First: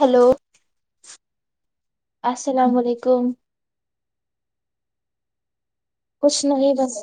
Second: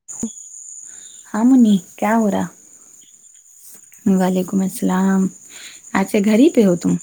hello ہاں منی کیا ہو رہا السلام علیکم وعلیکم السلام اچھا گھر کچھ ہی پہ نہیں ہو بس تم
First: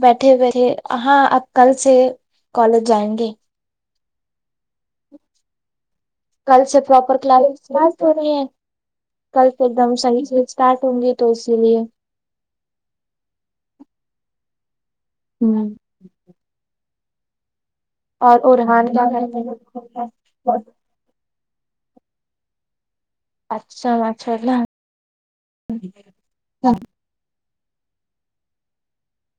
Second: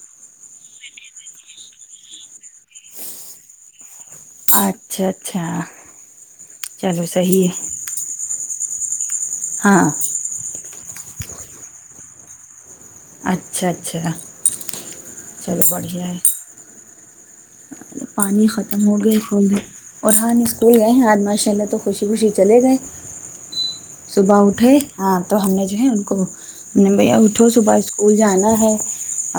بیٹھے بیٹھے ہاں ا پ کل سے کالج جائیں گے آٹھ کل سے چلو پراپر صحیح ہے کلاسزس ہو رہی ہیں کل سے ایک ہاں دم سن اسٹارٹ ہوں گی تو اسی لیے اچھا اچھا چلو بڑھیا ہے اور پانی ختم ارحان ہو گئے اسکول میں کا اور ہاں اسکول گئے ہیں آج ماشاء اللہ تو خوشی خوشی چلے گیے اچھا ماشاء صبح اللہ اٹھے ہاں تو ہم نے جو ہے ان کو ہم نے بھیا اٹھ اٹھوں صبح اسکول جانا ہے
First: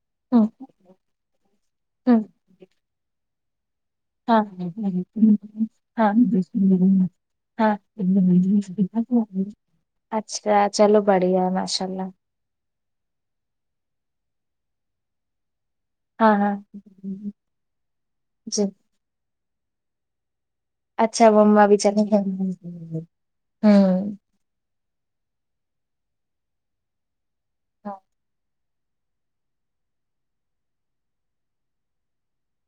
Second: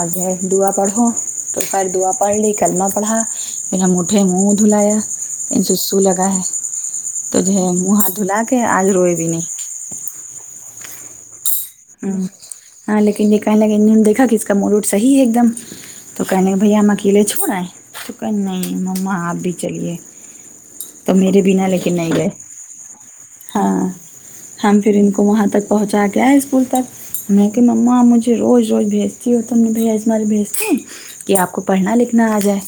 اگر ہوں دعا پڑھو تو خر دعا ہوں پڑھ لی کلمہ پڑھا پھرہم ہاں جی ہاں لگا ہے جی تو جو ہے ہاں منہ ہاتھ دھلا کے آج روئے بھی نہیں اچھا چلو بڑھیا میں ہ ہاں لیکن یہ کہنے لگے انوں نے دیکھا کہ اس کا مڈوٹ صحیح ہے ایک دم تو ہاں کہنے ہاں لگ بھیا ہم اکیلے چھوڑے ہیں تو کہیں جی نہیں ماں آپ بھی چلیے تو اچھا میرے مما بنا بھی لیکن چلے نہیں تھے گئے ہاں ہم پھر ان کو وہاں تک پہنچا کے آئے اسکول تک لیکن مما مجھے روز روز بھیجتی ہو تم نے بھیجتے کہ آپ کو پڑھنا لکھنا آ جائے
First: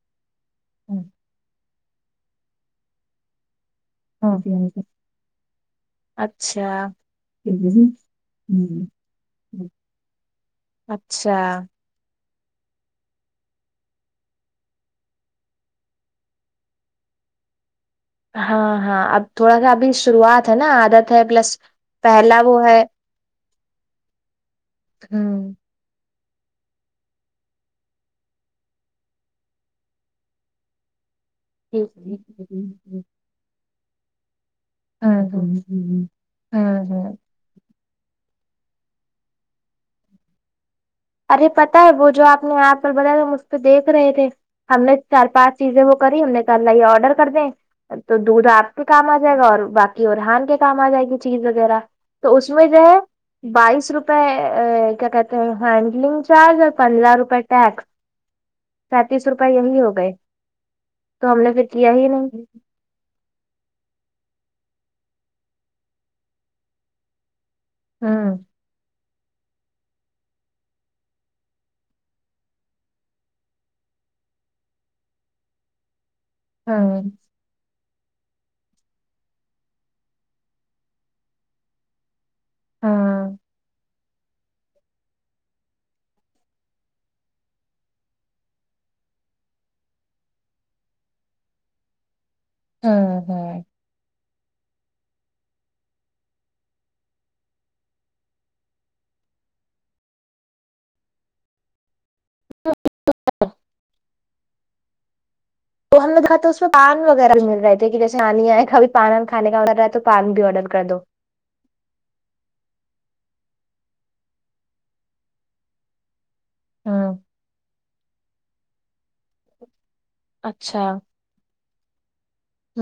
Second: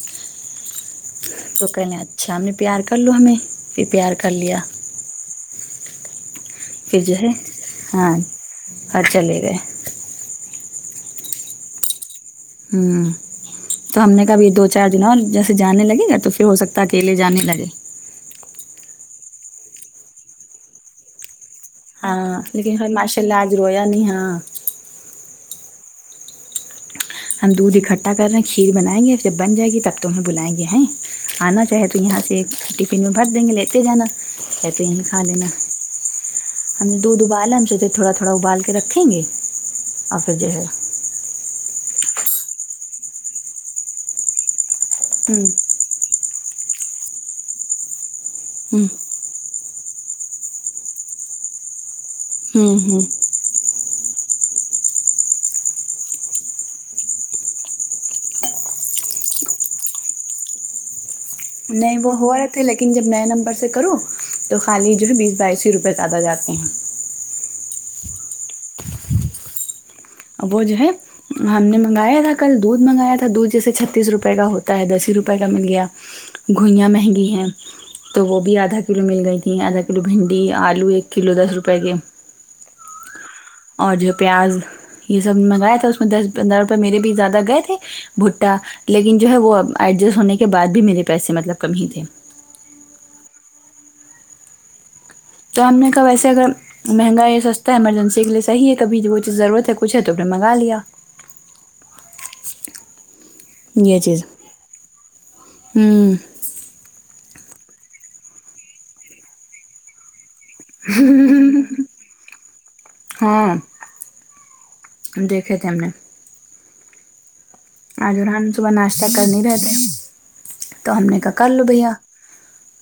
امم تو کہہ لیں اچھا ہم نے پیار کر لو ہمیں پھر پیار کر لیا اچھا پھر جو ہے ہاں اور چلے گئے اچھا ہوں تو ہم نے کابھی دو چار دن اور جیسے جانے لگے گا تو پھر ہو سکتا ہے اکیلے جانے لگے ہاں ہاں اب تھوڑا سا ابھی شروعات ہے نا عادت ہے پلس ہاں پہلا وہ لیکن ہے ہ ماشاء اللہ آج رویا نہیں ہاں ہوں ہم دودھ اکٹھا کر رہے ہیں کھیر بنائیں گے جب بن جائے گی تب تو ہمیں بلائیں گے ہیں آنا چاہے ٹھیک تو یہاں سے ٹفن میں بھر دیں گے لیتے جانا یا تو یہی ہ کھا لینا ہ ہ ہم ہ دودھ ابآل ہم سے تھوڑا تھوڑا ابال کے رکھیں گے اور پھر جو ہے ارے پتا ہے وہ جو آپ نے یہاں پر بلایا تھا اس پہ دیکھ رہے تھے ہم نے چار ہوں پانچ چیزیں وہ کری ہم نے کل یہ آرڈر کر دیں تو دودھ آپ کے ہوں کام آ جائے گا اور باقی ارحان کے کام آ جائے گی چیز وغیرہ تو اس میں ہوں جو ہے ہوں بائیس روپئے کیا کہتے ہیں ہینڈلنگ چارج اور پندرہ روپئے ٹیکس سینتیس روپئے یہی ہو گئے تو ہم نے پھر کیا ہی وہ ہو نہیں رہے تھے جب نئے نمبر سے کرو تو خالی جو ہے بیس بائیسو روپئے زیادہ جاتے ہیں ہاں اب جو ہے ہم نے منگایا تھا کل دودھ منگایا تھا دودھ جیسے چھتیس روپئے کا ہوتا ہے دس ہی روپئے کا مل گیا گھوئیاں ہوں مہنگی ہیں تو وہ بھی آدھا کلو مل گئی تھیں آدھا کلو بھنڈی آلو ایک کلو دس روپئے کے ہاں ہاں اور جو پیاز یہ سب منگایا تھا اس میں دس پندرہ روپئے میرے بھی زیادہ گئے تھے بھٹا لیکن جو ہے وہ ایڈجسٹ ہونے کے بعد بھی میرے پیسے مطلب کم ہی تھے ہاں ہاں تو ہم نے کہب ویسے اگر مہنگا یہ سستا ہے ایمرجنسی کے لیےصحیح ہے کبھی جو وہ چیز ضرورت ہےکچھ ہے تو نے منگا لیا یہ چز تو ہم ہوں نے دیکھا تو اس پان وغیرہ بھی مل رہے تھے کہ جیسے آانی آئے کب پان کھے کا آڈر رہ ہے تو پان بھی آرڈر کر دو ہاں دیکھے تھے ہم نے ہاں آج ارہان صبح ناشتہ کر نہیں رہے تھے اچھا تو ہم نے کا کر لو بھیا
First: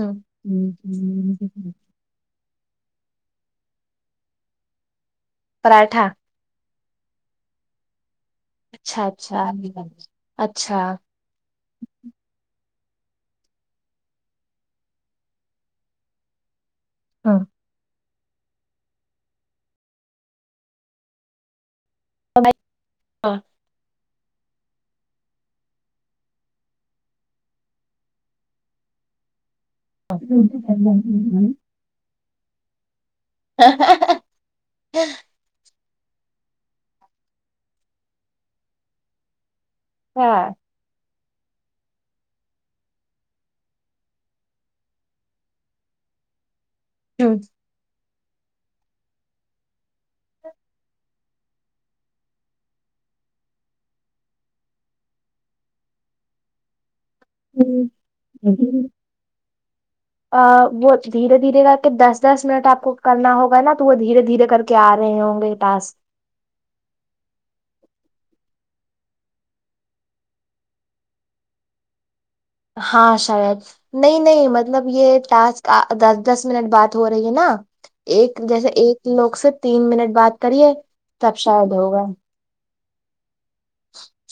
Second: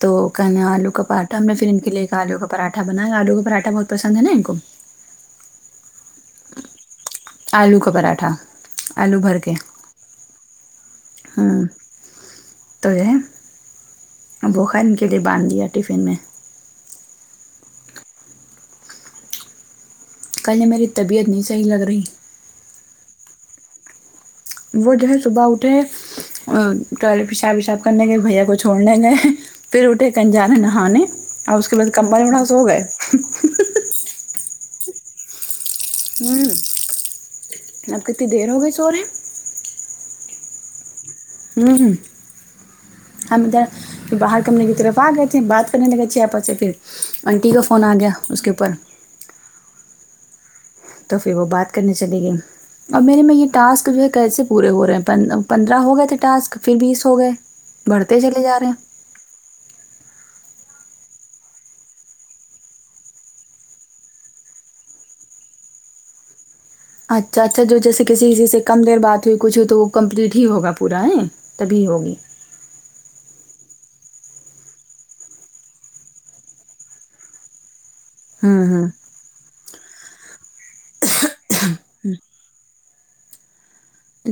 تو کہنا آلو کا پراٹھا ہم نے پھر ان کے لیے ایک آلو کا پراٹھا بنایا آلو کا پراٹھا بہت پسند ہے نا ان کو پراٹھا آلو کا پراٹھا اچھا اچھا بھر کے آلو کا اچھا ہوں تو یہ ا بو خیر ان کے لیے باندھ دیا ٹفن میں ہاں کل یہ میری طبیعت نہیں صحیح لگ رہی ہاں وہ جو ہے صبح اٹھیں ٹوائلٹ پشاب وشاب کرنے گے بھیا کو چھوڑنے گئے پھر اٹھے کے ک انجانے نہانے اور اس کے بعد کمبائی مڑا سو ہو گئے ہاں ہاں ہوں اب کتنی دیر ہو گئی سو رہے ہاں ھممم ہم باہر کمرے کی طرف آ گئے تھے بات کرنے لگے تھے آپس سے پھر ہوں آنٹی کا فون آ گیا اس کے اوپر توپھر وہ بات کرنے چلے گیی اور میرے میں یہ ٹاسک جو ہے کیسے پورے ہو رہے ہیں پندرہ ہو گئے تھے ٹاسک پھر بیس ہو گئے بڑھتے چلے جا رہے ھمم ہیں آ وہ دھیرے دھیرے کر کے دس دس منٹ آپ کو کرنا ہوگا نا تو وہ دھیرے دھیرے کر کیے آ رہے ہوں گے ٹاسک اچھا اچھا جو جیسے کیسی سے کم دیر بات ہوئی کچھ ہوئی تو وہ کمپلیٹ ہی ہوگا پورا ہے تبھی ہوگی ہاں شاید نہیں نہیں مطلب یے ٹاسک دس دس منٹ بات ہو رہی ہے نا ایک ہوں جیسے ہوں ایک لوگ سے تین منٹ بات کریے تب شاید ہوگا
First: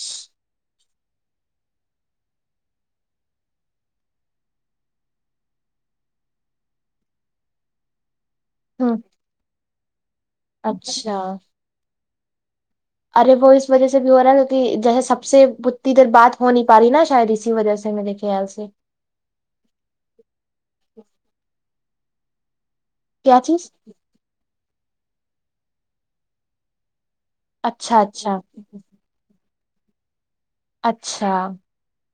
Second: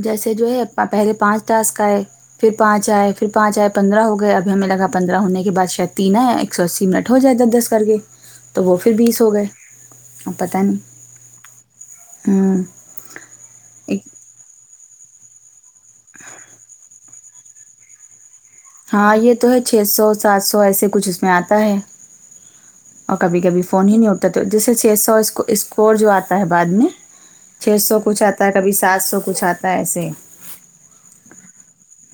جیسے جو ہے پہلے پانچ ٹا سک ٹاسک آئے پھر پانچ آئے پھر پانچ آئے پندرہ ہو گئے ابھی ہمیں لگا پندرہ ہونے کے بعد شاید تین ہے ایک سو اسی منٹ ہو جائے دس دس کر کے تو وہ ہوں پھربیس ہو گئے اب پتا نہیں اچھا ہمم ارے وہ اس وجہ سے بھی ہو رہا ہے جیسے سب سے اتنی دیر بات ہو نہیں پا رہی نا شاید اسی وجہ سے میرے خیال سے ہاں یے تو ہے چھ سو سات سو ایسے کچھ اس میں آتا ہے اور کیا کبھی کبھی چیز فون ہی نہیں اٹھتا تو جیسے چھ سو اسکور جو آتا ہے بعد میں چھ سو اچھا کچھ اچھا آتا ہے کبھی سات سو کچھ آتا ہے ایسے اچھا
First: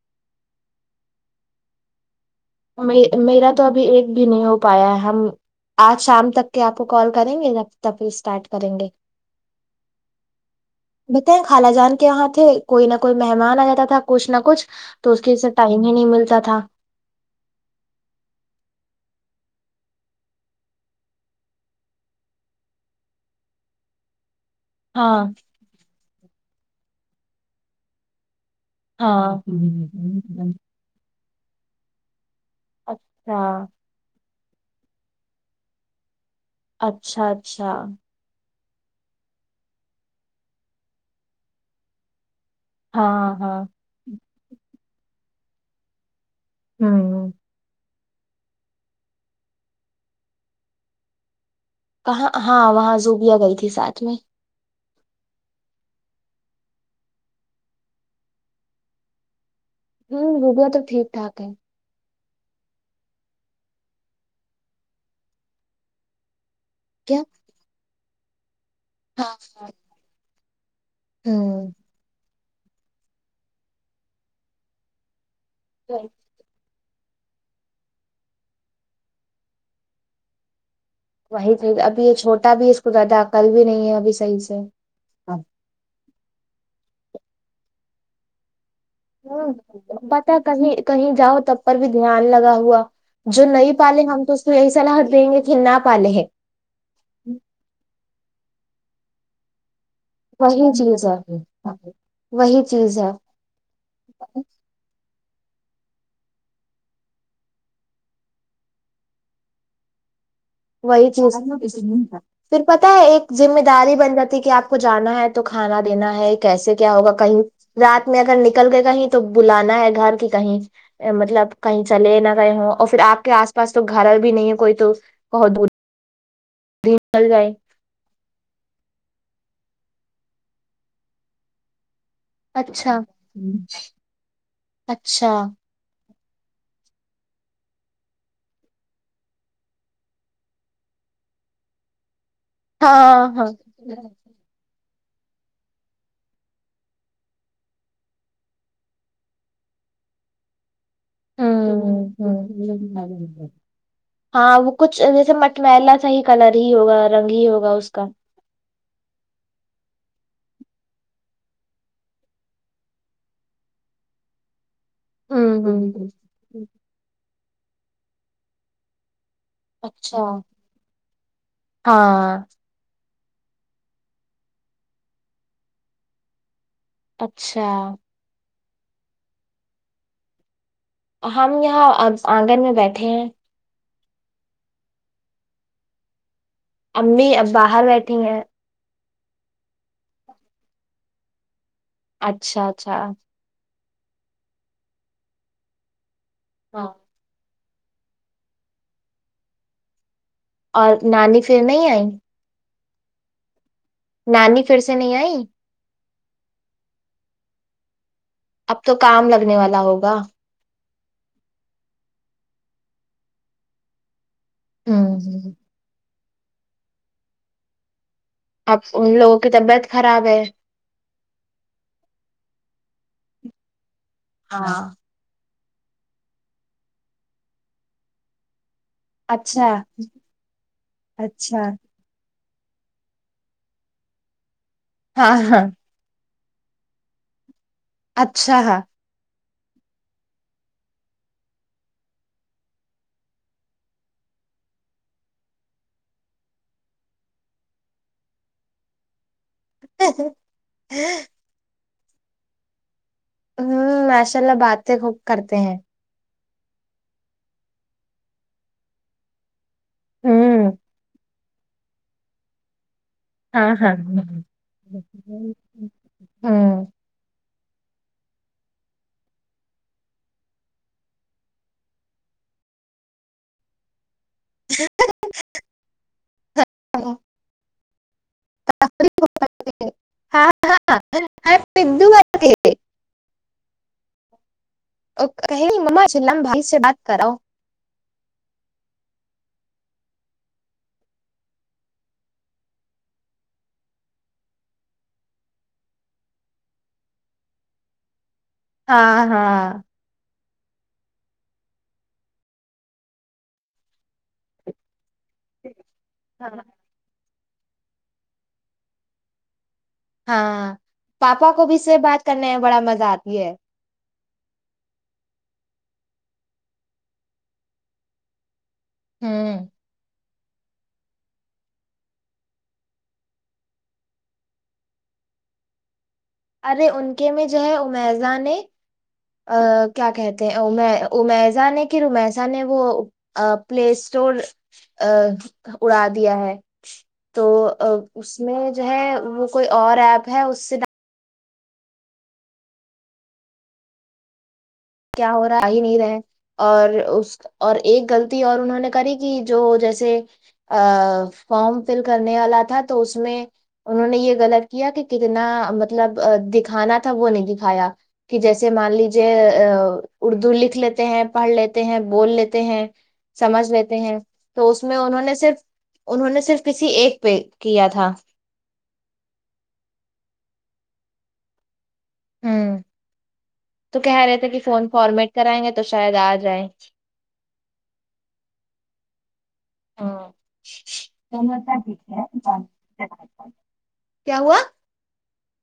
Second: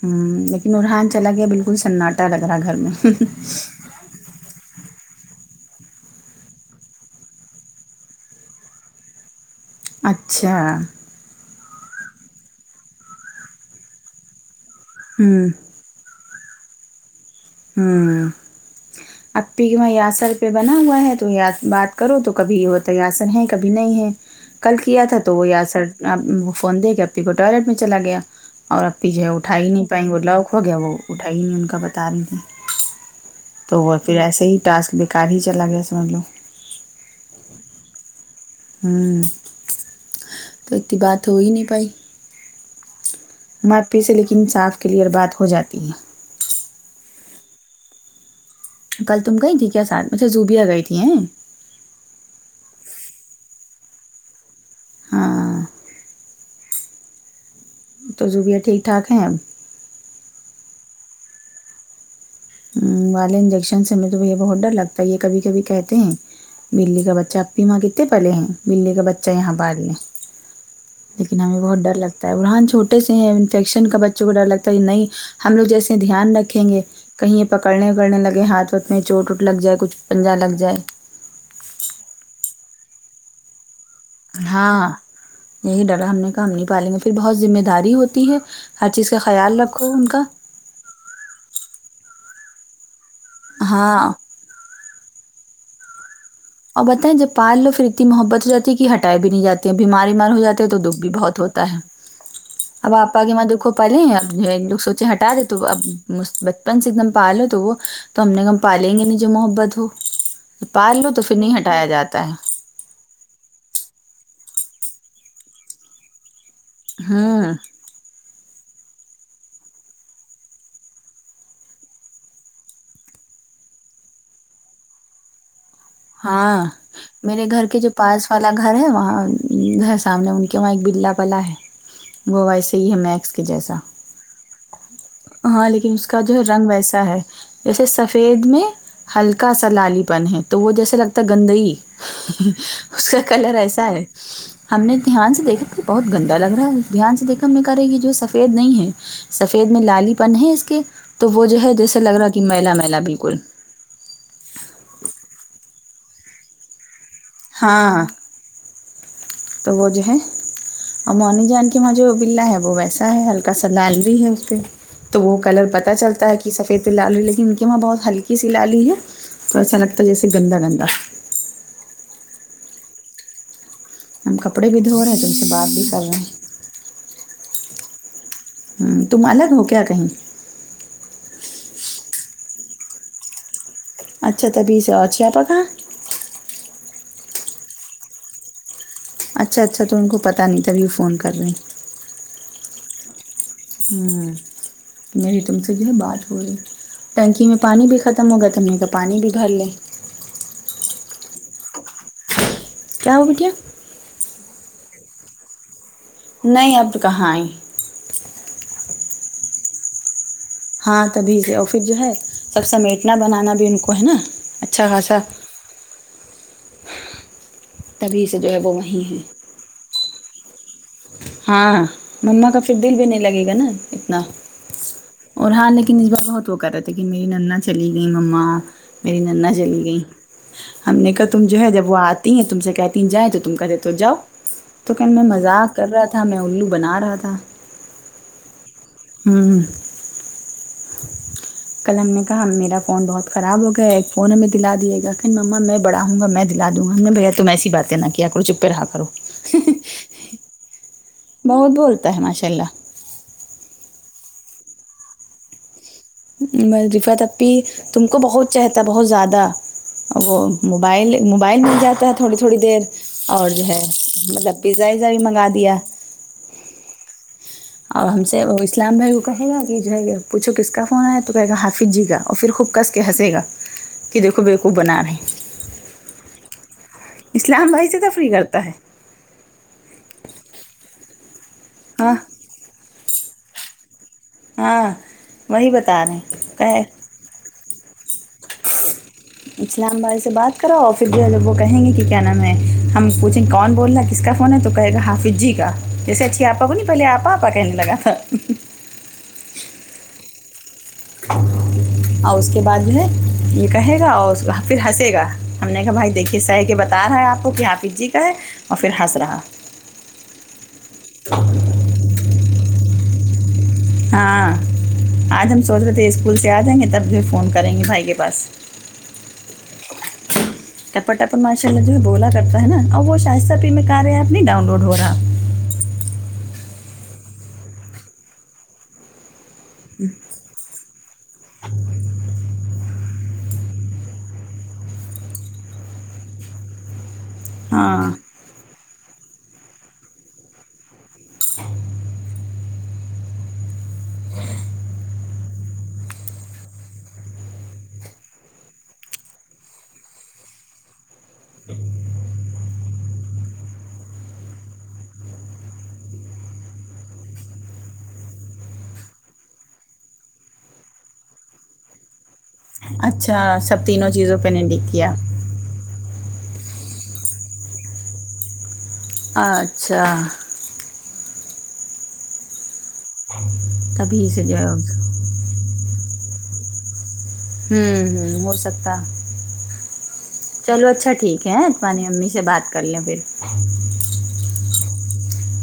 ہمم لیکن ارحان چلا گیا بالکل سناٹ ٹا لگ رہ گھر میں میرا تو ابھی ایک بھی نہیں ہو پایا ہم آج شام تک کے آپ کو کال کریں گے جب تک اسٹارٹ کریں گے اچھا بتایے خالا جان کے یہاں تھے کوئی نہ کوئی مہمان آ جاتا تھا کچھ نہ کچھ تو اس کے ہوں انہیں نہیں ملتا تھا ہمم آپی میں یاسر پے بنا ہوا ہے تو یا بات کرو تو کبھی ہو تو یاسر ہیں کبھی نہیں ہے کل کیا تھا ہاں تو وہ یاسر وہ فون دے کے آپی کو ٹوائلٹ میں چلا گیا اور آپی جو ہے ہاں اٹھا ہی نہیں پائی وہ لوک ہو گیا وہ اٹھا ہی نہیں ان کا بتا رہی تھی اچھا تو وہ پھر ایسے ہی ٹاسک بےکار ہی چلا گیا سمجھ لو اچھا اچھا ہمم تو اتنی بات ہوئی نہیں پائی ہاں ہاں آپی سے لیکن صاف کلیئر بات ہو جاتی ہے ھمم کل تم گئی تھی کیا ساتھ بجے زوبیا بیٹھی ہیں کہاں ہاں وہاں زوبیا گئی تھی ساتھ میں ہاں تو زوبیا ٹھیک ٹھاک ہے ہمم زوبیا تو ٹھیک ٹھاک ہے والے انجیکشن سے ہمیں تو بھیا بہت ڈر لگتا ہے یہ کبھی کبھی کہتے ہیں بلی کا کیا بچہ آ پی ماں کتنے پالے ہیں بلی کا بچہ ہاں یہاں ہاں پالے لیکن ہمیں ہوں بہت ڈر لگتا ہے برھان چھوٹے سے ہیں انفیکشن کا بچوں کو ڈر لگتا ہے نہیں ہم لوگ جیسے دھیان رکھیں گے کہیں پکڑنے اکڑنے لگے ہاتھ واتھ میں چوٹ وٹ لگ جائے کچھ پنجہ لگ جائے وہی ابھی یہ چھوٹا بھی ہے اس کو زدہ عقل بھی نہیں ہے اب ہاں یہی ڈرا ہم نے کام نہیں پالیں گے پھر بہت ذمہ داری ہوتی ہے ہر چیز کا ہ خیال رکھو ان کا پتا کہیں کہیں جاؤ تب پر بھی دھیان لگا ہوا جو نہیں پالے ہاں ہم تو اس کو یہی صلاح دیں گے کہ نہ پالے ہیں اور بتائیں جب پال لو پھر اتنی محبت ہو جاتی کہ ہٹائے بھی نہیں جاتے بیمار بیمار ہو جاتے ہے وہی تو دکھ چیز بھی بہت ہوتا ہے وہی اب چیز آپ ہے کی ماں دیکھو پالے اب لوگ سوچے ہٹا دے تو اب بچپن سے ایک دم پالو تو وہ تو ہم نے کہ ہم پاالیں گے نہیں جو محبت ہو پال وہی لو تو چیز پھر نہیں اس ہٹایا تھا جاتا ہے پھر پتہ ہے ایک ذمہ داری بن جاتی کہ آپ کو جانا ہے تو کھانا دینا ہے کیسے کیا ہوگا کہیں ہوں رات میں اگر نکل گئے کہیں تو بلانا ہے گھر کی کہیں مطلب کہیں چلے نہ کہیں ہو اور پھر آپ کے آس پاس تو گھر بھی نہیں ہے کوئی تو بہت دور ہاں دن چل میرے جائے گھر کے جو پاس والا گھر ہے وہاں سامنے ان کے وہاں ایک بلا پلا ہے وہ ویسے ہی ہے اچھا میکس کے جیسا اچھا ہاں لیکن اس کا جو رنگ ویسا ہے جیسے سفید میں ہلکا سا لالی پن ہے تو وہ جیسے لگتا ہے گندی اس کا ہاں ہاں کلر ایسا ہے ہم نے دھیان سے دیکھا کہ بہت گندا لگ رہا ہے دھیان سے دیکھا ہم نے کرے کہی جو سفید نہیں ہے سفید میں لالی پن ہیں اس کے تو ہ وہ جو ہے جیسے لگ رہا کہ میلا میلا بالکل ہاں وہ کچھ جیسے مٹ ملا سا ہی کلر ہی ہوگا رنگ ہی ہوگا اس کا ہاں تو وہ جو ہے اور مونی جان کی وہاں جو بلا ہے وہ ویسا ہے ہلکا سا لال بھی ہے اس پہ تو ہ وہ کلر پتہ چلتا ہے کہ ہ سفید لالی لیکن ان کے وہاں بہت ہلکی سی لالی ہے تو ایسا لگتا ہے اچھا جیسے گندا گندا ہاں ہم کپڑے بھی دھو رہے ہیں تم سے بات بھی کر رہے ہیں اچھا ہمم تم الگ ہو کیا کہی ہم یہاں اب آنگن میں بیٹھے ہیں اچھا تبھی سے اچھی آپا کہاں امی اب باہر بیٹھی ہیں اچھا اچھا تو ان کو پتا نہیں تبھی فون کر رہے ہیں اچھا اچھا ہمم میری تم سے جو ہے بات ہو رہی ہاں ٹینکی میں پانی بھی ختم ہوگا تو ہم نے تو پانی بھی بھر لیں اور نانی پھر نہیں آئی کیا ہوگیا نانی پھر سے نہیں آئی نہیں اب کہاں ہیں اب تو کام لگنے والا ہوگا ہاں تبھی سے اور پھر جو ہے سب سمیٹنا بنانا بھی ان کو ہے نا اچھا خاصا ہوں تبھی سے جو ہے وہ اب ان وہیں ہیں لوگوں کی طبیعت خراب ہے ہاں ماما کا پھر دل بھی نہیں لگے گا نا اتنا ہاں اور ہاں لیکن اس بار بہت وہ کر رہے تھے کہ میری نانا چلی گئی مما میری نانا اچھا چلی گئی ہم نے کہا تم جو اچھا ہے جب وہ آ تم سے کہتی ہیں جائیں تو تم کہتے تو جا تو کیا میں ہاں ہاں مذاق لکر رہا تھا میں الو بنا رہا تھا اچھا ہاں ہمم کل ہم نے کہا میرا فون بہت خراب ہو گیا ایک فون ہمیں دلا دے گا کہ ما میں بڑا ہوں گا میں دلا دوں گا ہم بھیا تم ایسی باتیں نہ کیا کرو چپے رہا کرو ہاں بہت بولتا ہے ماشاء اللہ ہوں ماشاء اللہ باتیں خوب کرتے ہیں دفہ تبی تم کو بہت چاہتا بہت زیادہ ا وہ ہوں موبائل موبائل مل جاتا ہے تھوڑی تھوڑی دیر اور جو ہاں ہے ہاں مطلب پیزا وزا بھی منگا ہوں دیا ہاں اور ہم سے وہ اسلام بھائی کو کہے گا کہ جو ہے پوچھو کس کا فون آیا تو کہے گا ہافظ جی کا اور پھر خوب کس کہ ج گا کہ دیکھو بےقوف بنا رہے ہیں اسلام وہی سے تفری کرتا ہے ہاں ہاں ہاں [unintelligible] ہاں اور کہے وہی کی ممما بتا اسلام بھائی رہے سے ہیں بات کراؤ اسلام بھائی سے بات کراو اور پھر بھی لوگ وہ کہیں گے کہ کیا نام ہے ہم پوچھیں گے کون بول رہنا ہے کس کا فن تو کہے گا حافظ جی کا جیسے اچھی آپا کو نہیں پہلے آپ آپ کا کہنے لگا تھا ہاں ہاں اور اس کے بعد جو ہے یہ کہے گا اور اس پھر ہنسے گا ہم نے کہا بھائی دیکھیے سہ کہ بتا رہا ہے آپ کو کہ حافظ جی کا ہے اور پھر ہنس رہا ہاں پاپا کو بھی اس سے بات کرنے میں بڑا مزہ آتی ہے ہاں آج ہم سوچ رہے تھے اسکول سے آ جائیں گے تب بھی فون کریں گے بھائی کے پاس ہوں ٹپر ٹپر ماشاء اللہ جو ہے بولا کرتا ہے نا اور وہ شائستہ پہ کار ایپ نہیں ڈاؤن لوڈ ہو رہا ارے ان کے میں جو ہے امیزہ ہے کیا کہتے امیزا نے کہ امیسا نے ا وہ پلے اسٹور ا اڑا دیا ہے تو ہاں اس میں جو ہے وہ کوئی اور ایپ ہے اس سے کیا ہو رہا آ ہی نہیں رہ ہے اور اس اور ایک غلطی اور انہوں نے کری کہ جو جیسے ا فارم فل کرنے والا تھا تو اس میں انہوں نے یہ غلط کیا کہ کتنا مطلب دکھانا تھا وہ نہیں دکھایا کہ جیسے مان لیجیے اردو لکھ لیتے ہیں پڑھ لیتے ہیں بول لیتے ہیں اچھا سمجھ سب لیتے تینوں ہیں چیزوں پہ تو اس نہیں میں کیا انہوں نے صرف انہوں نے صرف کسی ایک پہ کیا تھا اچھا ہوں تو کہہ تبھی رہے سے تھے جو کہ ہے فون فارمیٹ کرائیں گے تو شاید آ جائ ہوں ام ہو سکتا ہاں چلو اچھا ٹھیک ہے ٹھیک تمہاری امی سے بات کر لیں ہے پھر کیا ہوا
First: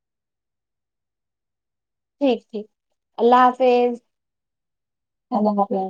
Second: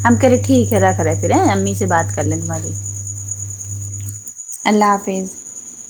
ہم کہہرے ٹیک ہے داکھ رہا پھر سے بات کر ٹھیک لیں ٹھیک تمہاری اللہ حافظ اللہ حافظ اللہ حافظ